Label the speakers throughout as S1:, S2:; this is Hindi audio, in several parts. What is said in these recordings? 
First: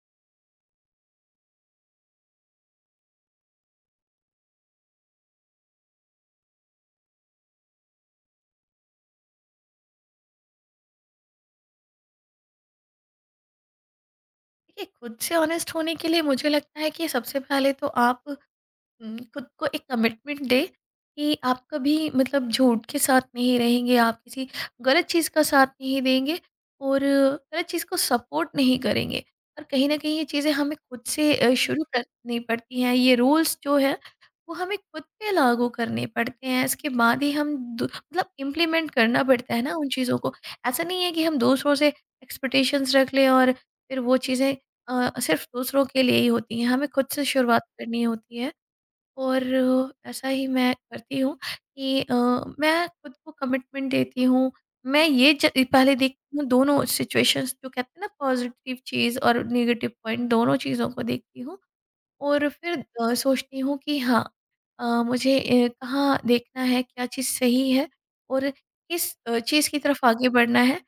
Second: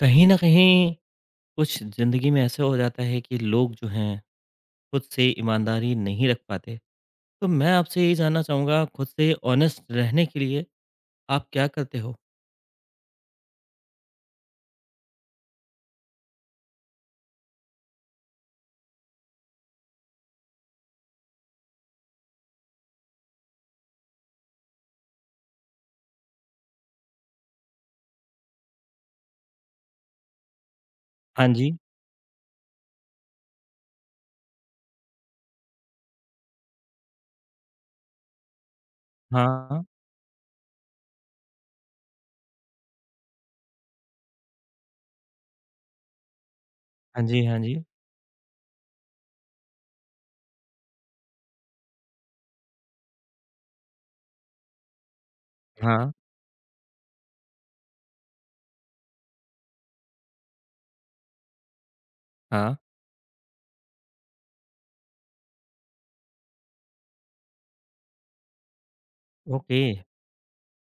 S1: कहीं न कहीं कुछ ज़िंदगी में ऐसे हो जाता है कि लोग जो हैं, खुद से ईमानदारी नहीं रख पाते। तो मैं आपसे यही जानना चाहूँगा खुद से ऑनेस्ट रहने के लिए आप क्या करते हो?
S2: देखिए, खुद से ऑनेस्ट होने के लिए मुझे लगता है कि सबसे पहले तो आप खुद को एक कमिटमेंट दें कि आप कभी मतलब झूठ के साथ नहीं रहेंगे, आप किसी गलत चीज़ का साथ नहीं देंगे और गलत चीज़ को सपोर्ट नहीं करेंगे। और कहीं न कहीं ये चीज़ें हमें खुद से
S1: हाँ जी।
S2: शुरू करनी पड़ती हैं, ये रूल्स जो है वो हमें खुद पे लागू करने पड़ते हैं, इसके बाद ही हम दू मतलब इम्प्लीमेंट करना पड़ता है ना
S1: हाँ।
S2: उन चीज़ों को। ऐसा नहीं है कि हम दूसरों से एक्सपेक्टेशंस रख लें और फिर वो चीज़ें सिर्फ़ दूसरों के लिए ही होती हैं, हमें खुद से
S1: हाँ जी, हाँ
S2: शुरुआत
S1: जी।
S2: करनी होती है और ऐसा ही मैं करती हूँ कि मैं खुद को कमिटमेंट देती हूँ। मैं ये ज पहले
S1: हाँ,
S2: देखती हूँ दोनों सिचुएशंस, जो कहते हैं ना पॉज़िटिव चीज़ और नेगेटिव पॉइंट, दोनों चीज़ों को देखती हूँ और
S1: हाँ।
S2: फिर सोचती हूँ कि हाँ, मुझे कहाँ देखना है, क्या चीज़ सही है और किस चीज़ की
S1: ओके,
S2: तरफ आगे बढ़ना है।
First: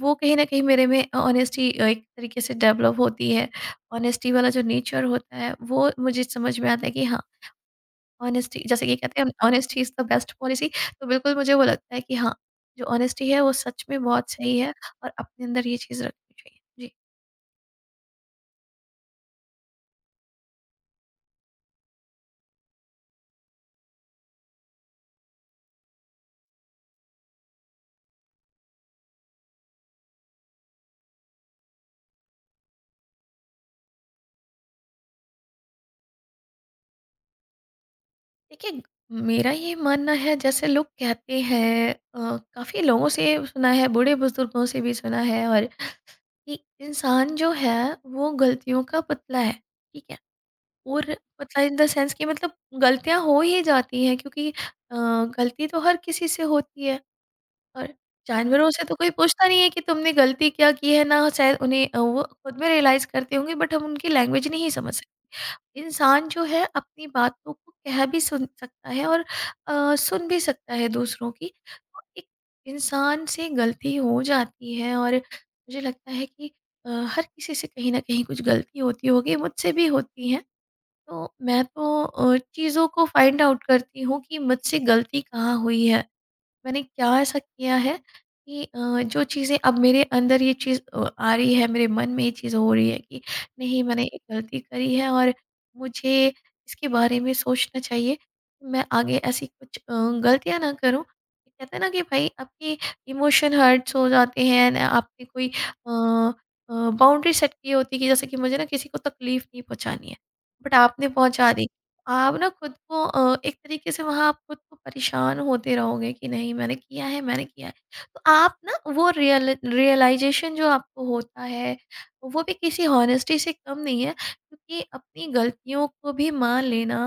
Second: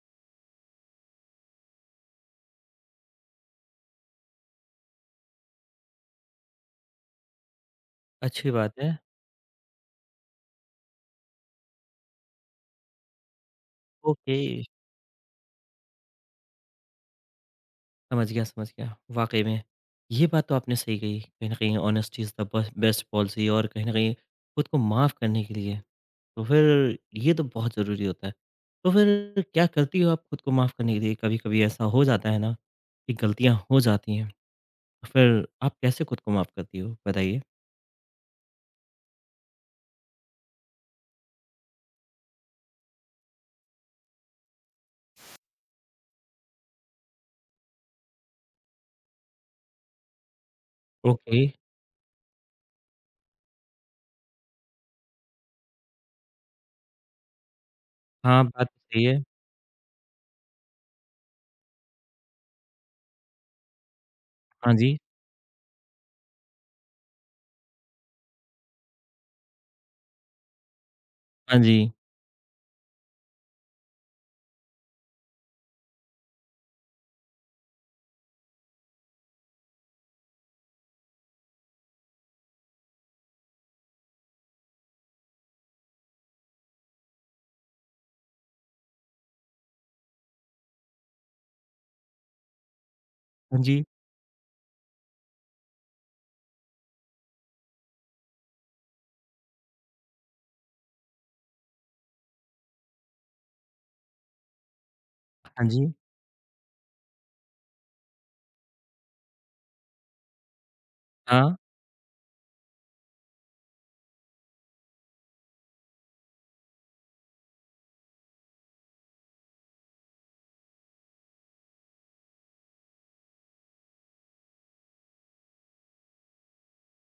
S2: वो कहीं न कहीं मेरे में ऑनेस्टी एक तरीके से डेवलप होती है। ऑनेस्टी वाला जो नेचर होता है वो मुझे समझ में आता है कि हाँ,
S1: अच्छी
S2: ऑनेस्टी
S1: बात
S2: जैसे कि
S1: है।
S2: कहते हैं, honesty is the best policy. तो बिल्कुल मुझे वो लगता है कि हाँ, जो ऑनेस्टी है वो सच में बहुत
S1: ओके,
S2: सही है और अपने अंदर ये चीज़ रखनी चाहिए। जी,
S1: समझ गया, समझ गया। वाक़ई में, ये बात तो आपने सही कही। कहीं न कहीं ऑनेस्टी इज़ द बस बेस्ट पॉलिसी और कहीं न कहीं खुद को माफ़ करने के लिए तो फिर ये तो बहुत ज़रूरी होता है। तो फिर क्या करती हो आप खुद को माफ़ करने के लिए? कभी-कभी ऐसा हो जाता है ना कि गलतियाँ हो जाती हैं, तो फिर आप कैसे खुद को माफ़ करती हो? बताइए।
S2: देखिए, मेरा ये मानना है, जैसे लोग कहते हैं, काफ़ी लोगों से सुना है, बूढ़े-बुजुर्गों से भी सुना है, और कि इंसान जो है वो गलतियों का पुतला है, ठीक है? और
S1: ओके।
S2: पुतला इन द सेंस कि मतलब गलतियाँ हो ही जाती हैं क्योंकि गलती तो हर किसी से होती है। और
S1: हाँ, बात
S2: जानवरों
S1: तो
S2: से तो
S1: सही
S2: कोई
S1: है।
S2: पूछता नहीं है कि तुमने गलती क्या की है ना, शायद उन्हें वो खुद में रियलाइज़ करते होंगे बट हम उनकी लैंग्वेज नहीं
S1: हाँ
S2: समझ
S1: जी,
S2: सकते। इंसान जो है अपनी बातों को कह भी सुन सकता है और सुन भी सकता है दूसरों की।
S1: हाँ जी,
S2: तो एक इंसान से गलती हो जाती है और मुझे लगता है कि अ, हर किसी से कहीं न कहीं कुछ गलती होती होगी, मुझसे भी होती है। तो मैं तो चीज़ों को फाइंड आउट करती हूँ कि मुझसे गलती कहाँ हुई है। मैंने क्या ऐसा किया है कि जो चीज़ें अब मेरे अंदर ये चीज़ आ रही है, मेरे मन में ये चीज़ हो रही है कि
S1: हाँ
S2: नहीं,
S1: जी,
S2: मैंने एक गलती करी है और मुझे इसके बारे में सोचना चाहिए। कि मैं आगे ऐसी कुछ गलतियाँ ना करूँ। कहते हैं ना कि भाई आपके इमोशन हर्ट्स हो जाते हैं ना, आपने कोई
S1: हाँ जी,
S2: अ अ, बाउंड्री सेट की होती है कि जैसे कि मुझे ना किसी को तकलीफ़ नहीं पहुँचानी है, बट आपने पहुँचा
S1: हाँ,
S2: दी। आप ना खुद को एक तरीके से, वहाँ आप खुद को परेशान होते रहोगे कि नहीं मैंने किया है, मैंने किया है, तो आप ना वो रियल रियलाइजेशन जो आपको होता है वो भी किसी हॉनेस्टी से कम नहीं है क्योंकि अपनी गलतियों को भी मान लेना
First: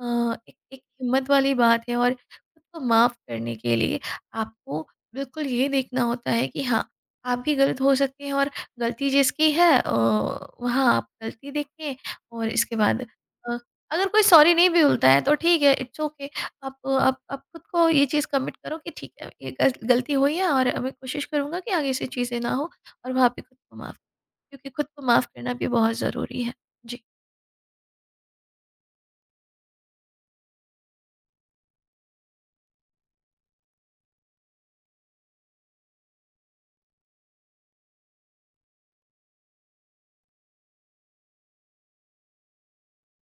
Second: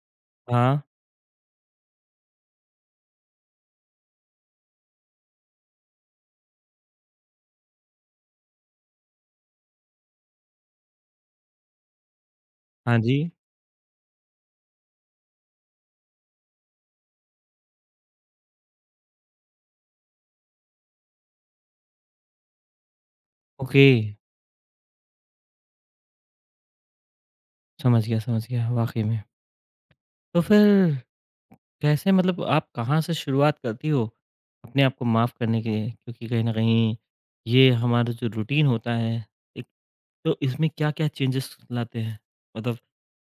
S2: एक
S1: हाँ,
S2: एक हिम्मत वाली बात है। और खुद को माफ़ करने के लिए आपको बिल्कुल ये देखना होता है कि हाँ, आप भी गलत हो सकते हैं और गलती जिसकी है वहाँ आप गलती देखें और इसके
S1: हाँ
S2: बाद
S1: जी।
S2: अगर कोई सॉरी नहीं भी बोलता है तो ठीक है, इट्स ओके। आप खुद को ये चीज़ कमिट करो कि ठीक है, ये गलती हुई है और मैं कोशिश करूंगा कि आगे से चीज़ें ना हो और वहाँ पे खुद को
S1: ओके,
S2: माफ़, क्योंकि खुद को माफ़ करना भी बहुत ज़रूरी है। जी।
S1: समझ गया, वाक़ई में। तो फिर कैसे मतलब आप कहाँ से शुरुआत करती हो अपने आप को माफ़ करने के लिए? क्योंकि कहीं न कहीं ये हमारा जो रूटीन होता है, एक तो इसमें क्या-क्या चेंजेस लाते हैं? मतलब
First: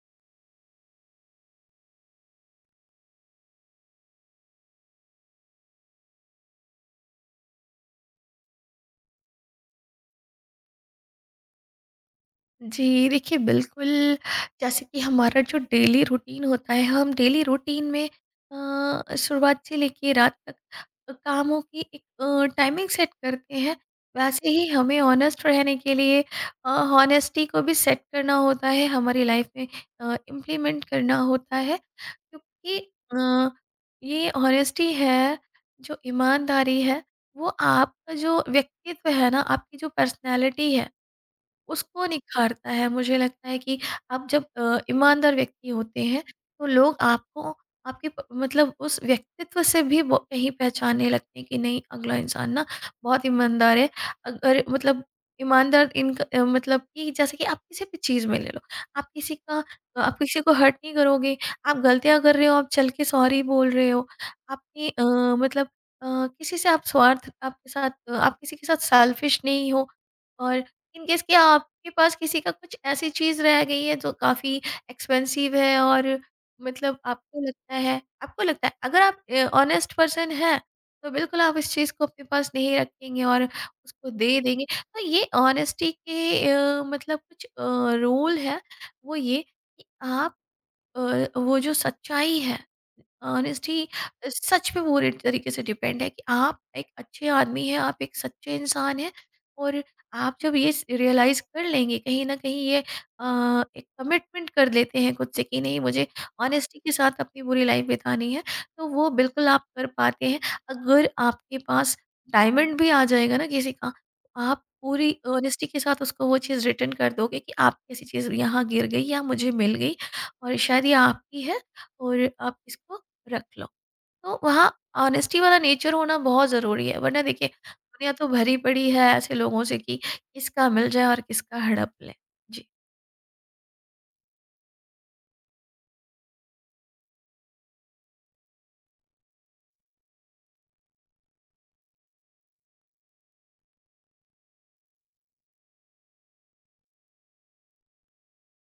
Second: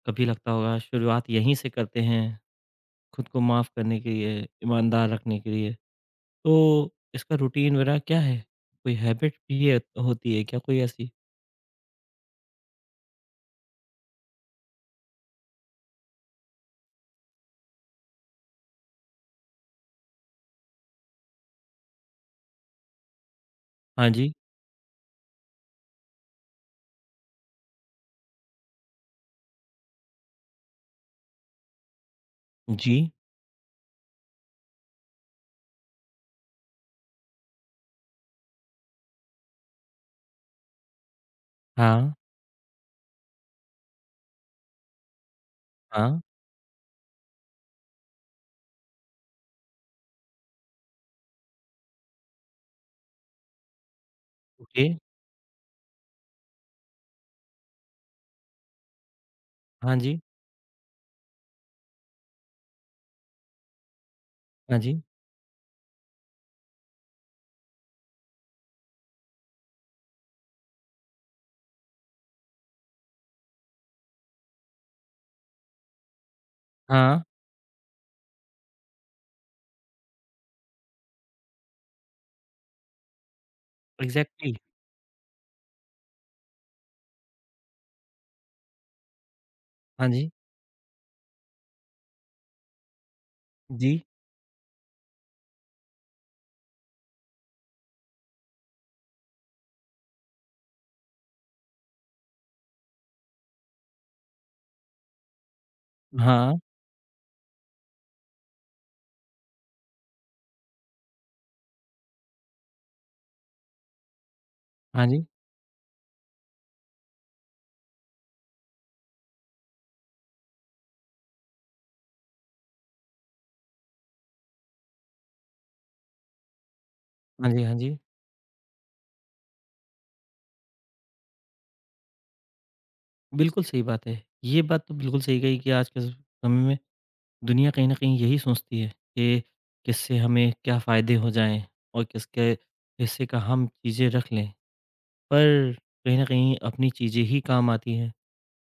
S1: कभी लगता होगा शुरुआत यहीं से करते हैं, खुद को माफ़ करने के लिए, ईमानदार रखने के लिए। तो इसका रूटीन वगैरह क्या है? कोई हैबिट भी है होती है क्या कोई ऐसी?
S2: जी, देखिए, बिल्कुल, जैसे कि हमारा जो डेली रूटीन होता है, हम डेली रूटीन में शुरुआत से लेके रात तक कामों की एक टाइमिंग सेट करते हैं,
S1: हाँ जी।
S2: वैसे ही हमें ऑनेस्ट रहने के लिए हॉनेस्टी को भी सेट करना होता है, हमारी लाइफ में इम्प्लीमेंट करना होता है, क्योंकि
S1: जी।
S2: अ, ये हॉनेस्टी है, जो ईमानदारी है, वो आपका जो व्यक्तित्व है ना, आपकी जो पर्सनैलिटी है उसको
S1: हाँ,
S2: निखारता है। मुझे लगता है कि आप जब ईमानदार व्यक्ति होते
S1: हाँ।
S2: हैं तो लोग आपको, आपके प मतलब उस व्यक्तित्व से भी, वो कहीं पहचानने लगते हैं कि नहीं, अगला इंसान ना बहुत ईमानदार है। अगर
S1: ओके।
S2: मतलब ईमानदार इनका मतलब कि जैसे कि आप किसी भी चीज़ में ले लो, आप किसी का
S1: हाँ
S2: आप
S1: जी,
S2: किसी को हर्ट नहीं करोगे, आप गलतियाँ कर रहे हो, आप चल के सॉरी बोल रहे हो,
S1: हाँ
S2: आपने
S1: जी।
S2: मतलब अ, किसी से आप स्वार्थ, आपके साथ आप किसी के साथ सेल्फिश नहीं हो, और इन केस कि आपके पास किसी का कुछ ऐसी चीज़ रह गई है जो काफ़ी एक्सपेंसिव है और मतलब
S1: हाँ,
S2: आपको लगता है अगर आप ऑनेस्ट पर्सन हैं तो बिल्कुल आप इस चीज़ को अपने पास नहीं रखेंगे और उसको दे
S1: एग्ज़ैक्टली।
S2: देंगे। तो ये ऑनेस्टी के मतलब कुछ रूल है, वो ये कि
S1: हाँ जी,
S2: आप अ, वो जो सच्चाई है, ऑनेस्टी,
S1: जी।
S2: सच पे पूरे तरीके से डिपेंड है कि आप एक अच्छे आदमी हैं, आप एक सच्चे इंसान हैं, और आप जब ये रियलाइज कर लेंगे कहीं ना कहीं ये एक कमिटमेंट कर लेते हैं खुद से कि नहीं, मुझे
S1: हाँ,
S2: ऑनेस्टी के साथ अपनी पूरी लाइफ बितानी है, तो वो बिल्कुल आप कर पाते हैं। अगर आपके पास डायमंड भी आ जाएगा ना किसी का, तो आप
S1: हाँ
S2: पूरी
S1: जी।
S2: ऑनेस्टी के साथ उसको वो चीज़ रिटर्न कर दोगे कि आप, कैसी चीज़ यहाँ गिर गई या मुझे मिल गई और शायद ये आपकी है, और आप इसको रख लो। तो वहाँ ऑनेस्टी वाला नेचर होना बहुत ज़रूरी है, वरना देखिए
S1: हाँ जी, हाँ जी।
S2: दुनिया तो भरी पड़ी है ऐसे लोगों से कि किसका मिल जाए और किसका हड़प ले। जी।
S1: बिल्कुल सही बात है। ये बात तो बिल्कुल सही कही कि आज के स समय में दुनिया कहीं न कहीं यही सोचती है कि किससे हमें क्या फ़ायदे हो जाएँ और किसके हिस्से का हम चीज़ें रख लें। पर कहीं न कहीं अपनी चीज़ें ही काम आती हैं,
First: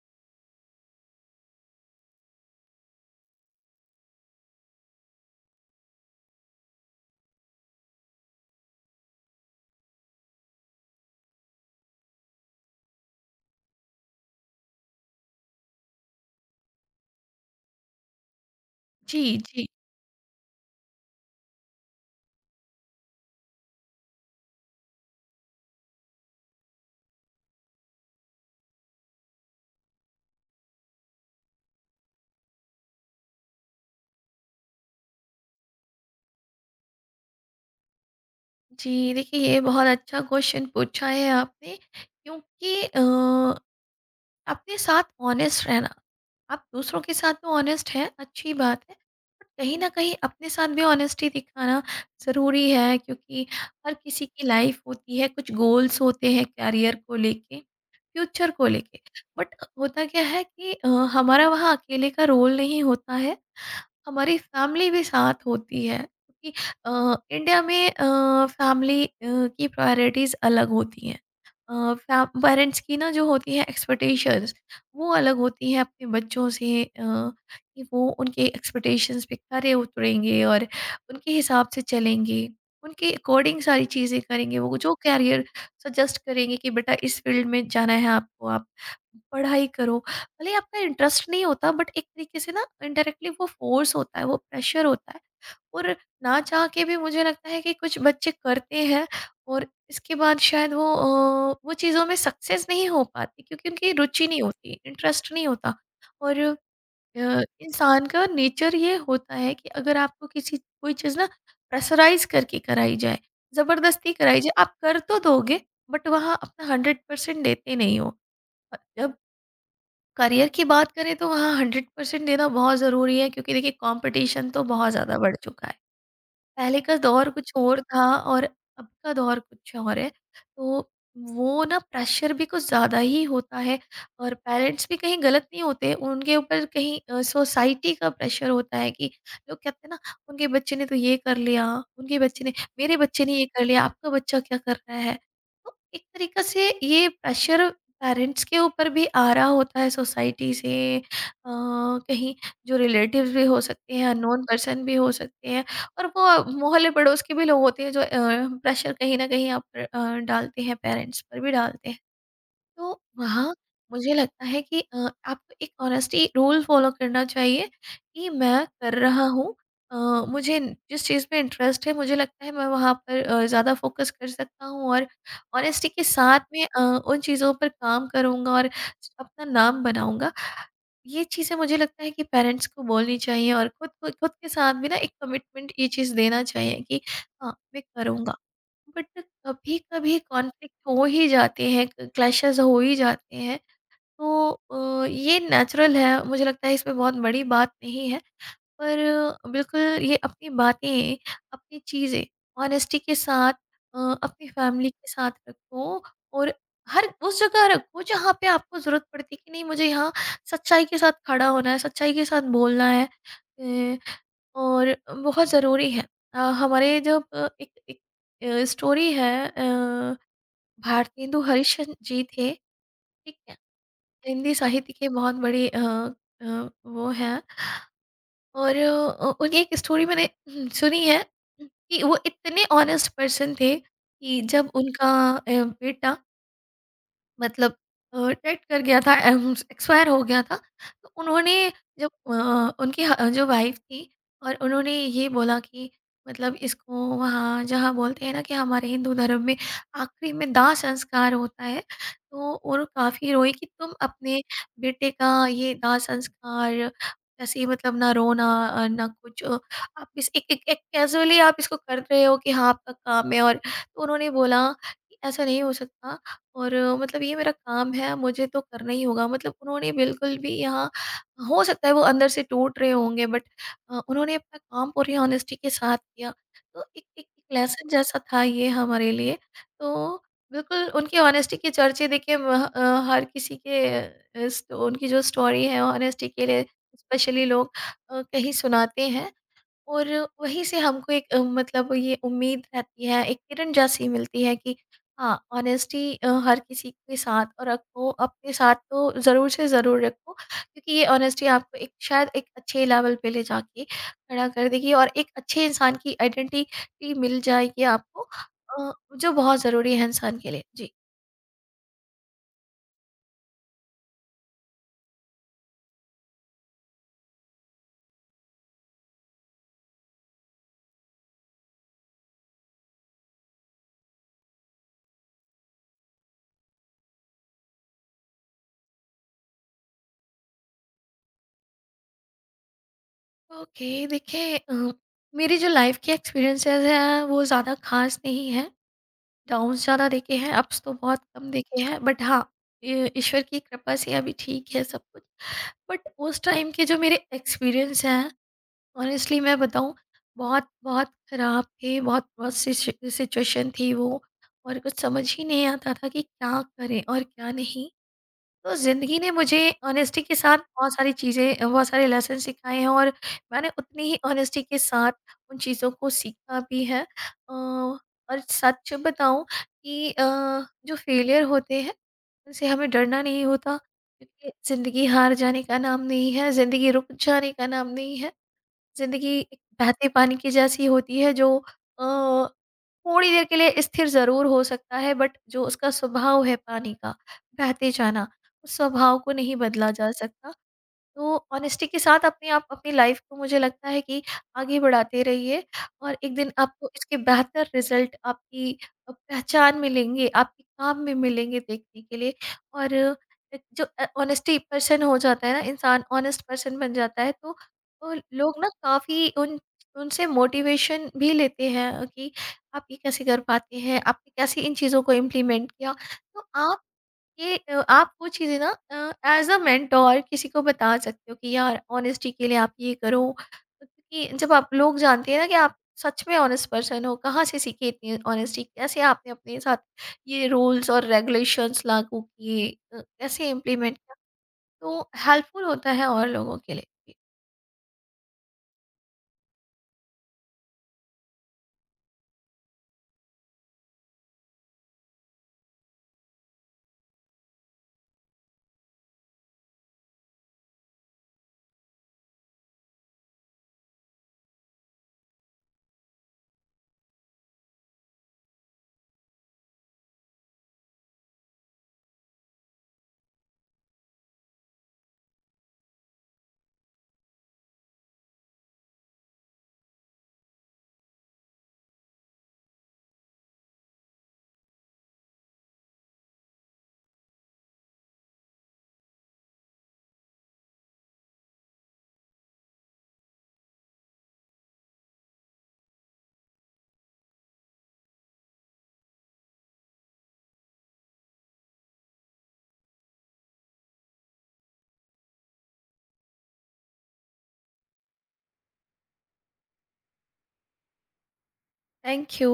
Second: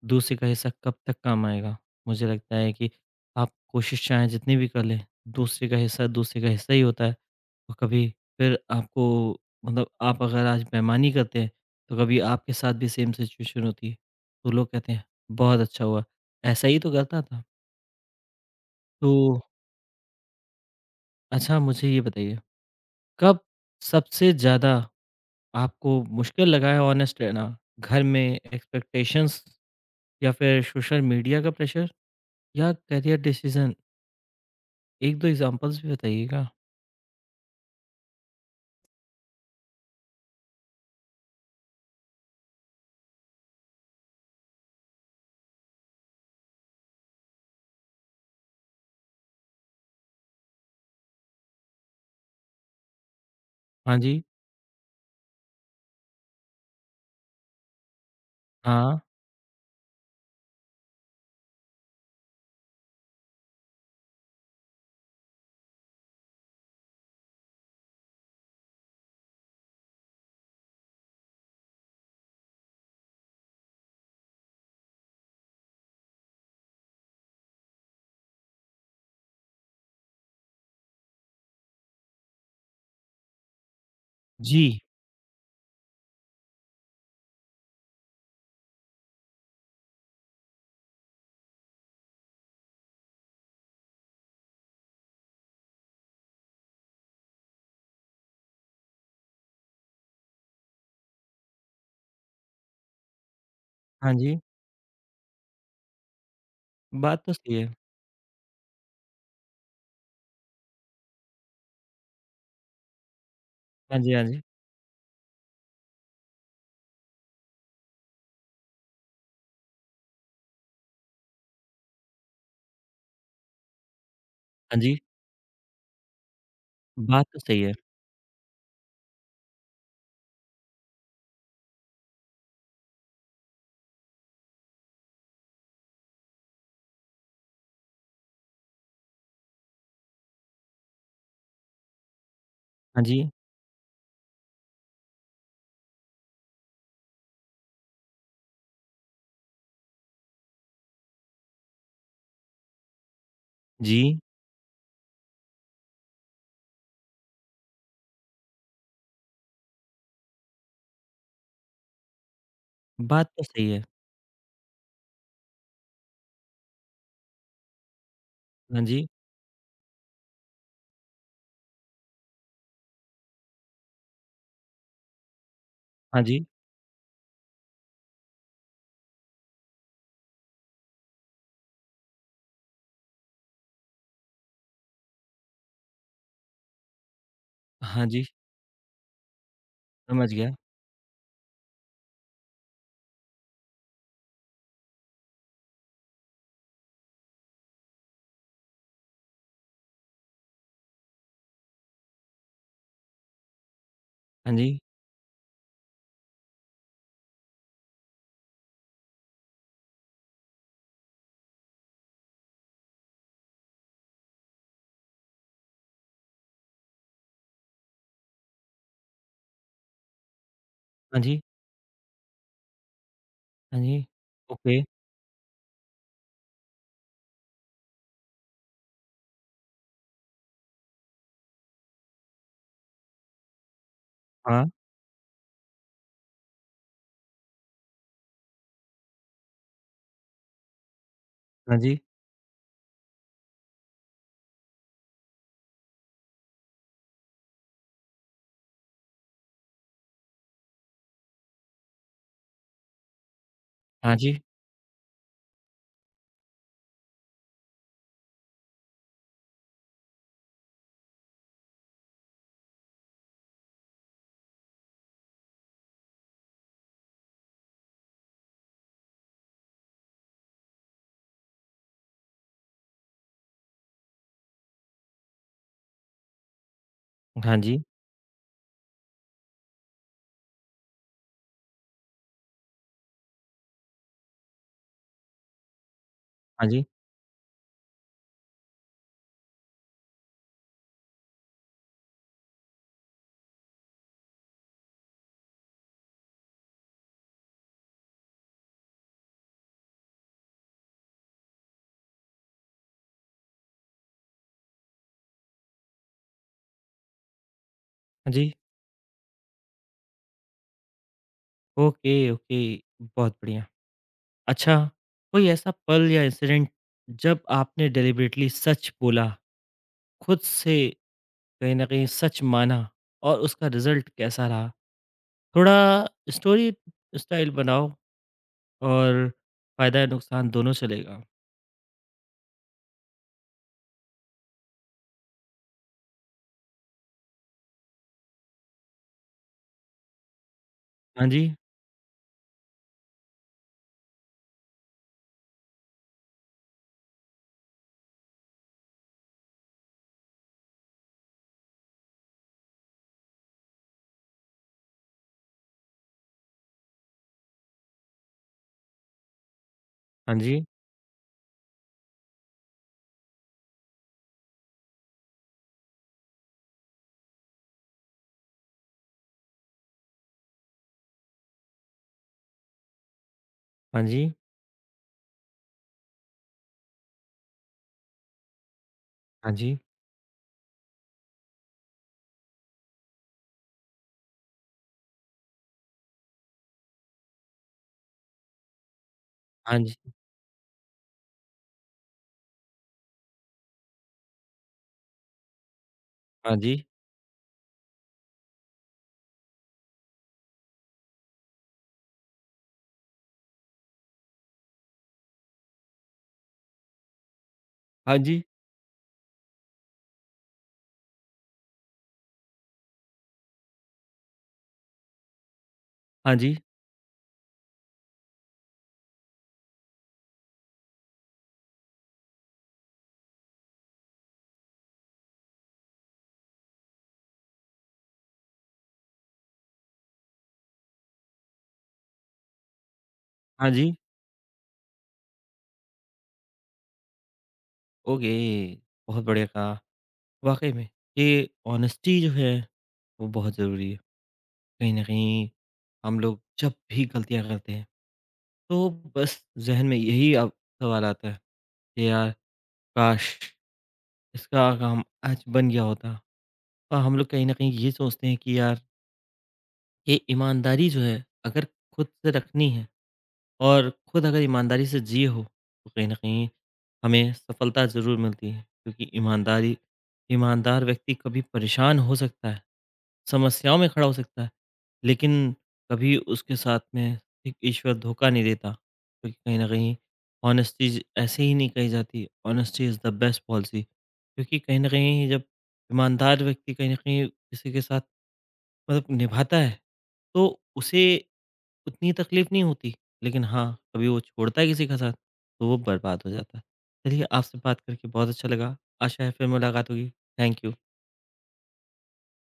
S1: दूसरे का हिस्सा कब तक काम आएगा? मुझे लगता है कि आप कोशिश चाहें जितनी भी कर लें, दूसरे का हिस्सा ही होता है। और कभी फिर आपको मतलब आप अगर आज बेईमानी करते हैं, तो कभी आपके साथ भी सेम सिचुएशन होती है। तो लोग कहते हैं, "बहुत अच्छा हुआ, ऐसा ही तो करता था।" तो
S2: जी, जी।
S1: अच्छा मुझे ये बताइए कब सबसे ज़्यादा आपको मुश्किल लगा है ऑनेस्ट रहना? घर में एक्सपेक्टेशंस या फिर सोशल मीडिया का प्रेशर या करियर डिसीज़न? 1-2 एग्ज़ाम्पल्स भी बताइएगा।
S2: जी, देखिए, ये बहुत अच्छा क्वेश्चन पूछा है आपने, क्योंकि अपने साथ ऑनेस्ट रहना, आप दूसरों के साथ तो ऑनेस्ट हैं, अच्छी बात है, बट कहीं ना कहीं अपने साथ भी ऑनेस्टी दिखाना ज़रूरी है क्योंकि हर
S1: हाँ जी,
S2: किसी की लाइफ होती है, कुछ गोल्स होते हैं कैरियर को लेके, फ्यूचर को
S1: हाँ,
S2: लेके, बट होता क्या है कि हमारा वहाँ अकेले का रोल नहीं होता है, हमारी फैमिली भी साथ होती है, क्योंकि इंडिया में फैमिली की प्रायोरिटीज़ अलग होती हैं, पेरेंट्स की ना जो होती है एक्सपेक्टेशंस, वो अलग होती हैं अपने बच्चों से, कि वो उनके एक्सपेक्टेशंस पे खरे उतरेंगे और उनके हिसाब से चलेंगे, उनके अकॉर्डिंग सारी चीज़ें करेंगे, वो
S1: जी,
S2: जो कैरियर सजेस्ट करेंगे कि बेटा इस फील्ड में जाना है आपको, आप पढ़ाई करो, भले ही आपका इंटरेस्ट नहीं होता, बट एक तरीके से ना इनडायरेक्टली वो फोर्स होता है, वो प्रेशर होता है, और ना चाह के भी मुझे लगता है कि कुछ बच्चे करते हैं और इसके बाद शायद वो चीज़ों में सक्सेस नहीं हो पाती क्योंकि उनकी
S1: हाँ
S2: रुचि
S1: जी,
S2: नहीं होती, इंटरेस्ट नहीं होता। और
S1: बात तो सही है।
S2: इंसान का नेचर ये होता है कि अगर आपको किसी कोई चीज़ ना प्रेशराइज करके कराई जाए,
S1: हाँ
S2: ज़बरदस्ती
S1: जी, हाँ
S2: कराई
S1: जी,
S2: जाए, आप कर तो दोगे बट वहाँ अपना हंड्रेड परसेंट देते नहीं हो। जब करियर की बात करें तो वहाँ 100% देना बहुत ज़रूरी है, क्योंकि देखिए, कंपटीशन तो
S1: हाँ
S2: बहुत
S1: जी,
S2: ज़्यादा बढ़ चुका है। पहले का
S1: बात
S2: दौर
S1: तो
S2: कुछ
S1: सही है।
S2: और था और अब का दौर कुछ और है, तो वो ना प्रेशर भी कुछ ज़्यादा ही होता है। और पेरेंट्स भी कहीं गलत नहीं होते, उनके ऊपर कहीं सोसाइटी का प्रेशर होता है कि लोग कहते हैं ना, उनके बच्चे ने तो ये कर लिया, उनके बच्चे ने, मेरे
S1: हाँ
S2: बच्चे
S1: जी,
S2: ने ये कर लिया, आपका बच्चा क्या कर रहा है। तो एक तरीका से ये प्रेशर पेरेंट्स के ऊपर भी आ रहा होता है, सोसाइटी से कहीं, जो रिलेटिव्स भी हो सकते हैं,
S1: जी,
S2: अननोन पर्सन भी हो सकते हैं, और वो मोहल्ले पड़ोस के भी लोग होते हैं, जो प्रेशर कहीं न कहीं आप पर डालते हैं, पेरेंट्स पर भी डालते हैं। तो
S1: बात तो
S2: वहाँ
S1: सही है।
S2: मुझे लगता है कि आपको एक ऑनेस्टी रूल फॉलो करना चाहिए कि मैं
S1: हाँ
S2: कर
S1: जी,
S2: रहा हूँ, अ, मुझे जिस चीज़ में इंटरेस्ट है मुझे लगता है मैं वहाँ पर ज़्यादा फोकस कर सकता हूँ और ऑनेस्टी के
S1: हाँ
S2: साथ
S1: जी,
S2: में उन चीज़ों पर काम करूँगा और अपना नाम बनाऊँगा। ये चीज़ें मुझे लगता है कि पेरेंट्स को बोलनी चाहिए, और खुद को, खुद के साथ भी ना एक कमिटमेंट ये चीज़ देना चाहिए कि हाँ, मैं
S1: हाँ जी,
S2: करूँगा। बट कभी कभी
S1: समझ गया।
S2: कॉन्फ्लिक्ट हो ही जाते हैं, क्लैशेस हो ही जाते हैं, तो ये नेचुरल है, मुझे लगता है इसमें बहुत बड़ी बात नहीं है। पर बिल्कुल ये अपनी बातें, अपनी चीज़ें ऑनेस्टी के साथ अपनी
S1: हाँ जी,
S2: फैमिली के साथ रखो, और हर उस जगह रखो जहाँ पे आपको ज़रूरत पड़ती है कि नहीं, मुझे यहाँ सच्चाई के साथ खड़ा होना है, सच्चाई के साथ बोलना है, और बहुत ज़रूरी है। हमारे जब एक एक स्टोरी है,
S1: हाँ जी,
S2: भारतेंदु हरिश्चंद्र जी थे, ठीक है?
S1: हाँ जी,
S2: हिंदी
S1: ओके,
S2: साहित्य के बहुत बड़े वो हैं। और उनकी एक स्टोरी मैंने सुनी है कि वो इतने ऑनेस्ट पर्सन थे कि
S1: हाँ,
S2: जब उनका बेटा, मतलब अ, डेड कर गया था, एम एक्सपायर हो गया था। तो उन्होंने
S1: हाँ जी,
S2: जब उनकी ह जो वाइफ़ थी, और उन्होंने ये बोला कि मतलब इसको वहाँ जहाँ बोलते हैं ना कि हमारे हिंदू धर्म में आखिरी में दाह संस्कार होता है, तो और काफ़ी रोई कि तुम
S1: हाँ जी,
S2: अपने बेटे का ये दाह संस्कार ऐसे ही, मतलब ना रोना ना कुछ, आप इस एक एक एक कैज़ुअली आप इसको कर रहे हो कि हाँ, आपका काम है। और तो उन्होंने बोला कि ऐसा नहीं हो सकता। और मतलब ये मेरा काम है, मुझे तो करना ही होगा। मतलब उन्होंने बिल्कुल भी यहाँ, हो सकता है वो अंदर से टूट रहे होंगे, बट उन्होंने अपना काम पूरी ऑनेस्टी के साथ किया। तो एक एक, एक
S1: हाँ जी,
S2: लेसन जैसा था ये हमारे लिए। तो बिल्कुल उनकी ऑनेस्टी के चर्चे देखिए, हर किसी के, उनकी जो स्टोरी है ऑनेस्टी के लिए,
S1: हाँ जी,
S2: स्पेशली लोग कहीं सुनाते हैं। और वहीं से हमको एक, मतलब ये उम्मीद रहती है, एक किरण जैसी मिलती है कि हाँ, ऑनेस्टी हर किसी के साथ और रखो, अपने साथ तो ज़रूर से ज़रूर रखो, क्योंकि ये ऑनेस्टी आपको एक, शायद एक अच्छे लेवल पे ले जाके खड़ा कर देगी और एक अच्छे इंसान की आइडेंटिटी मिल जाएगी आपको।
S1: हाँ जी।
S2: जो बहुत ज़रूरी है इंसान के लिए। जी।
S1: Okay, okay. बहुत बढ़िया। अच्छा, कोई ऐसा पल या इंसिडेंट जब आपने डेलिबरेटली सच बोला, खुद से कहीं न कहीं सच माना और उसका रिज़ल्ट कैसा रहा? थोड़ा स्टोरी स्टाइल बनाओ और फ़ायदा-नुकसान दोनों चलेगा।
S2: ओके, देखिए, मेरी जो लाइफ़ की एक्सपीरियंसेस हैं, वो ज़्यादा ख़ास नहीं है। डाउन्स ज़्यादा देखे हैं, अप्स तो बहुत
S1: हाँ जी,
S2: कम देखे हैं, बट हाँ, ये ईश्वर की कृपा से अभी ठीक है सब कुछ। बट उस टाइम के जो मेरे एक्सपीरियंस हैं, ऑनेस्टली मैं बताऊँ, बहुत बहुत ख़राब थे, बहुत बहुत सिचुएशन थी वो। और कुछ समझ ही नहीं आता था कि क्या करें और क्या नहीं। तो ज़िंदगी ने मुझे ऑनेस्टी के
S1: हाँ
S2: साथ
S1: जी,
S2: बहुत सारी चीज़ें, बहुत सारे लेसन सिखाए हैं। और मैंने उतनी ही ऑनेस्टी के साथ उन चीज़ों को सीखा भी है। और सच बताऊं कि जो फेलियर होते हैं, उनसे हमें डरना नहीं होता,
S1: हाँ जी,
S2: क्योंकि ज़िंदगी हार जाने का नाम नहीं है, ज़िंदगी रुक जाने का नाम नहीं है। ज़िंदगी
S1: हाँ
S2: एक
S1: जी,
S2: बहते पानी की जैसी होती है, जो अ, थोड़ी देर के लिए स्थिर ज़रूर हो सकता है, बट जो उसका स्वभाव है पानी का, बहते जाना, उस स्वभाव को नहीं
S1: हाँ
S2: बदला
S1: जी,
S2: जा सकता। तो ऑनेस्टी के साथ अपने आप अपनी लाइफ को, मुझे लगता है कि आगे बढ़ाते रहिए। और एक दिन
S1: हाँ जी,
S2: आपको इसके बेहतर रिजल्ट, आपकी पहचान मिलेंगे, आपके काम में मिलेंगे देखने के लिए। और एक जो ऑनेस्टी पर्सन हो जाता है ना, इंसान ऑनेस्ट पर्सन बन जाता है, तो
S1: हाँ जी,
S2: लोग ना काफ़ी उन उनसे मोटिवेशन भी लेते हैं कि आप ये कैसे कर पाते हैं, आपने कैसे इन चीज़ों को इम्प्लीमेंट किया।
S1: हाँ
S2: तो
S1: जी,
S2: आप ये, आप वो चीज़ें ना एज अ मेंटोर किसी को बता सकते हो कि यार ऑनेस्टी के लिए आप ये करो। क्योंकि जब आप लोग जानते हैं ना कि आप सच में ऑनेस्ट पर्सन हो, कहाँ से सीखे इतनी ऑनेस्टी, कैसे आपने अपने साथ ये रूल्स और रेगुलेशंस लागू किए, कैसे
S1: हाँ जी।
S2: इम्प्लीमेंट किया, तो हेल्पफुल होता है और लोगों के लिए।
S1: ओके, बहुत बढ़िया कहा। वाक़ई में ये ऑनेस्टी जो है, वो बहुत ज़रूरी है। कहीं न कहीं हम लोग जब भी गलतियाँ करते हैं, तो बस ज़हन में यही अब सवाल आता है कि यार काश! इसका काम आज बन गया होता। और हम लोग कहीं न कहीं ये सोचते हैं कि यार ये ईमानदारी जो है अगर खुद से रखनी है और खुद अगर ईमानदारी से जिए हो, तो कहीं न कहीं हमें सफलता ज़रूर मिलती है। क्योंकि ईमानदारी ईमानदार व्यक्ति कभी परेशान हो सकता है। समस्याओं में खड़ा हो सकता है, लेकिन कभी उसके साथ में एक ईश्वर धोखा नहीं देता। क्योंकि कहीं न कहीं ऑनेस्टी ज ऐसे ही नहीं कही जाती, honesty is the best policy. क्योंकि कहीं न कहीं जब ईमानदार व्यक्ति कहीं न कहीं किसी के साथ मतलब निभाता है, तो उसे उतनी तकलीफ नहीं होती। लेकिन हाँ, कभी वो छोड़ता है किसी का साथ, तो वो बर्बाद हो जाता है। चलिए, आपसे बात करके बहुत अच्छा लगा। आशा है फिर मुलाकात होगी। Thank you.
S2: Thank you.